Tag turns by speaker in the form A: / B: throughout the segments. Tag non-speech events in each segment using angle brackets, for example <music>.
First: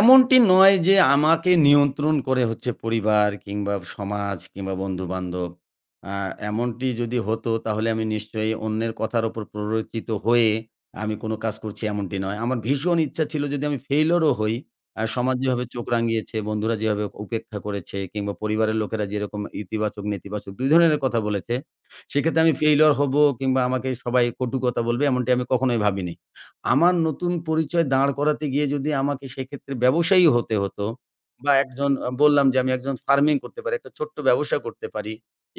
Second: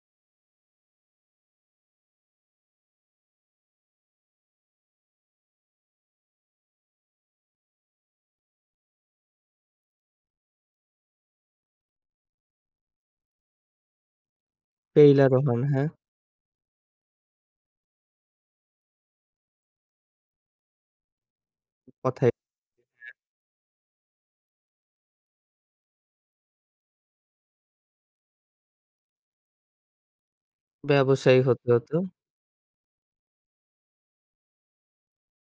A: এমনটি নয় যে আমাকে নিয়ন্ত্রণ করে হচ্ছে পরিবার কিংবা সমাজ কিংবা বন্ধু-বান্ধব। আ এমনটি যদি হতো তাহলে আমি নিশ্চয়ই অন্যের কথার উপর প্ররোচিত হয়ে আমি কোনো কাজ করছি এমনটি নয়। আমার ভীষণ ইচ্ছা ছিল যদি আমি ফেইলিউর ও হই আ সমাজ
B: টেইলারও হন,
A: যেভাবে চোখ
B: হ্যাঁ।
A: রাঙিয়েছে, বন্ধুরা যেভাবে উপেক্ষা করেছে কিংবা পরিবারের লোকেরা যেরকম ইতিবাচক-নেতিবাচক ২ ধরনের কথা বলেছে,
B: কথায়,
A: সেক্ষেত্রে আমি ফেইলিউর
B: হ্যাঁ।
A: হব কিংবা আমাকে সবাই কটু কথা বলবে এমন কখনোই ভাবিনি। আমার নতুন পরিচয় দাঁড় করাতে গিয়ে যদি আমাকে সেক্ষেত্রে ব্যবসায়ী হতে হত,
B: ব্যবসায়ী
A: বা
B: হতে
A: একজন
B: হতো।
A: আ বললাম যে আমি একজন ফার্মিং করতে পারি, একটা ছোট্ট ব্যবসা করতে পারি।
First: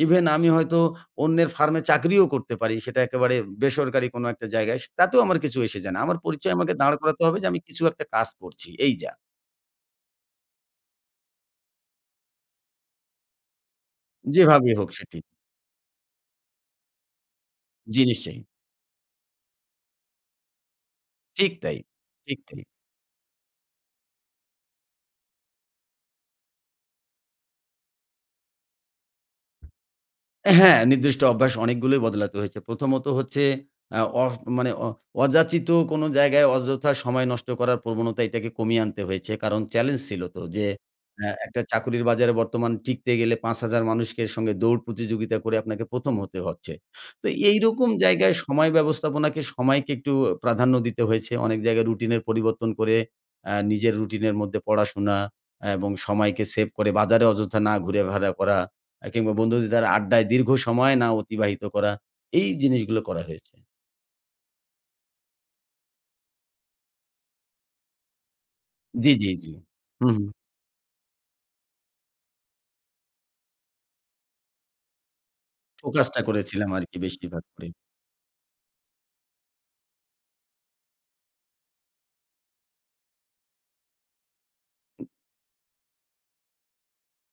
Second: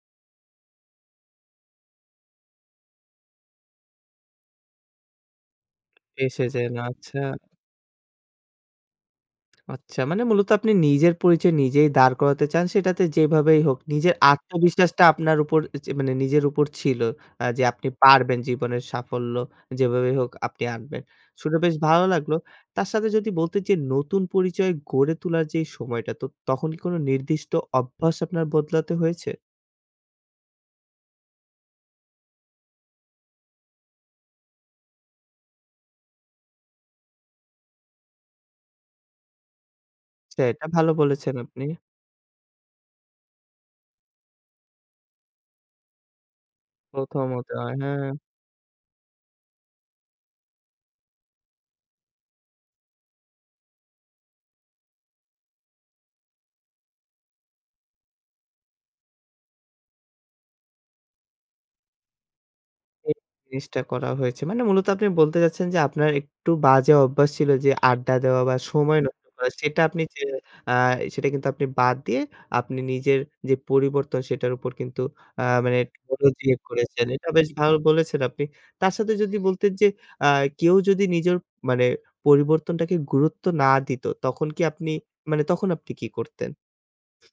A: ইভেন আমি হয়তো অন্যের ফার্মে চাকরিও করতে পারি। সেটা একেবারে বেসরকারি কোনো একটা জায়গায়, স তাতেও আমার কিছু এসে যায় না। আমার পরিচয়
B: এসেছেন,
A: আমাকে দাঁড়
B: আচ্ছা।
A: করাতে হবে যে, আমি কিছু একটা কাজ করছি, এই যা।
B: <smacks lips> আচ্ছা মানে মূলত আপনি নিজের পরিচয় নিজেই দাঁড় করাতে চান সেটাতে যেভাবেই হোক, নিজের
A: যেভাবেই হোক
B: আত্মবিশ্বাসটা
A: সেটি।
B: আপনার উপর চে মানে নিজের উপর ছিল, আ যে আপনি
A: জি,
B: পারবেন
A: নিশ্চয়ই।
B: জীবনের সাফল্য যেভাবেই হোক আপনি আনবেন।
A: ঠিক
B: শুনে বেশ
A: তাই,
B: ভালো লাগলো
A: ঠিক তাই।
B: তার সাথে যদি বলতে যে নতুন পরিচয় গড়ে তোলার যে সময়টা তো তখন কি কোনো নির্দিষ্ট অভ্যাস আপনার বদলাতে হয়েছে?
A: হ্যাঁ, নির্দিষ্ট অভ্যাস অনেকগুলোই বদলাতে হয়েছে। প্রথমত হচ্ছে অ্যা অড মানে অ অযাচিত কোনো জায়গায় অযথা সময় নষ্ট করার প্রবণতা এটাকে কমিয়ে আনতে হয়েছে। কারণ চেলেঞ্জ ছিল
B: ছে
A: তো
B: এটা
A: যে
B: ভালো
A: অ্যা
B: বলেছেন
A: একটা
B: আপনি।
A: চাকরির বাজারে বর্তমান টিকতে গেলে ৫,০০০ মানুষকে সঙ্গে দৌড় প্রতিযোগিতা করে আপনাকে ১ম হতে হচ্ছে।
B: ১ম
A: তো
B: হতে হয়,
A: এইরকম
B: হ্যাঁ।
A: জায়গায় সময় ব্যবস্থাপনাকে সময়কে একটু প্রাধান্য দিতে হয়েছে। অনেক জায়গায় রুটিনের পরিবর্তন করে আ নিজের রুটিন এর মধ্যে পড়াশোনা এবং সময়কে সেভ করে বাজারে অযথা না ঘুরাফেরা করা, অ্যা কিংবা বন্ধুদের আড্ডায় দীর্ঘ সময় না অতিবাহিত করা, এই জিনিসগুলো
B: এই
A: করা হয়েছে।
B: জিনিসটা করা হয়েছে। মানে মূলত আপনি বলতে চাচ্ছেন যে আপনার একটু বাজে অভ্যাস ছিল যে, আড্ডা দেওয়া বা সময়
A: জি,
B: নষ্ট
A: জি, জি,
B: করা সেটা আপনি
A: হুম,
B: যে
A: হুম।
B: আ সেটা কিন্তু আপনি বাদ দিয়ে আপনি নিজের যে পরিবর্তন সেটার উপর কিন্তু আ মানে
A: ফোকাসটা
B: <unintelligible>
A: করেছিলাম আরকি
B: করেছেন। এটা
A: বেশিরভাগ
B: বেশ
A: প্রায়।
B: ভালো বলেছেন আপনি তার সাথে যদি বলতেন যে, আ কেউ যদি নিজের মানে পরিবর্তনটাকে গুরুত্ব না দিত তখন কি আপনি, মানে তখন আপনি কি করতেন?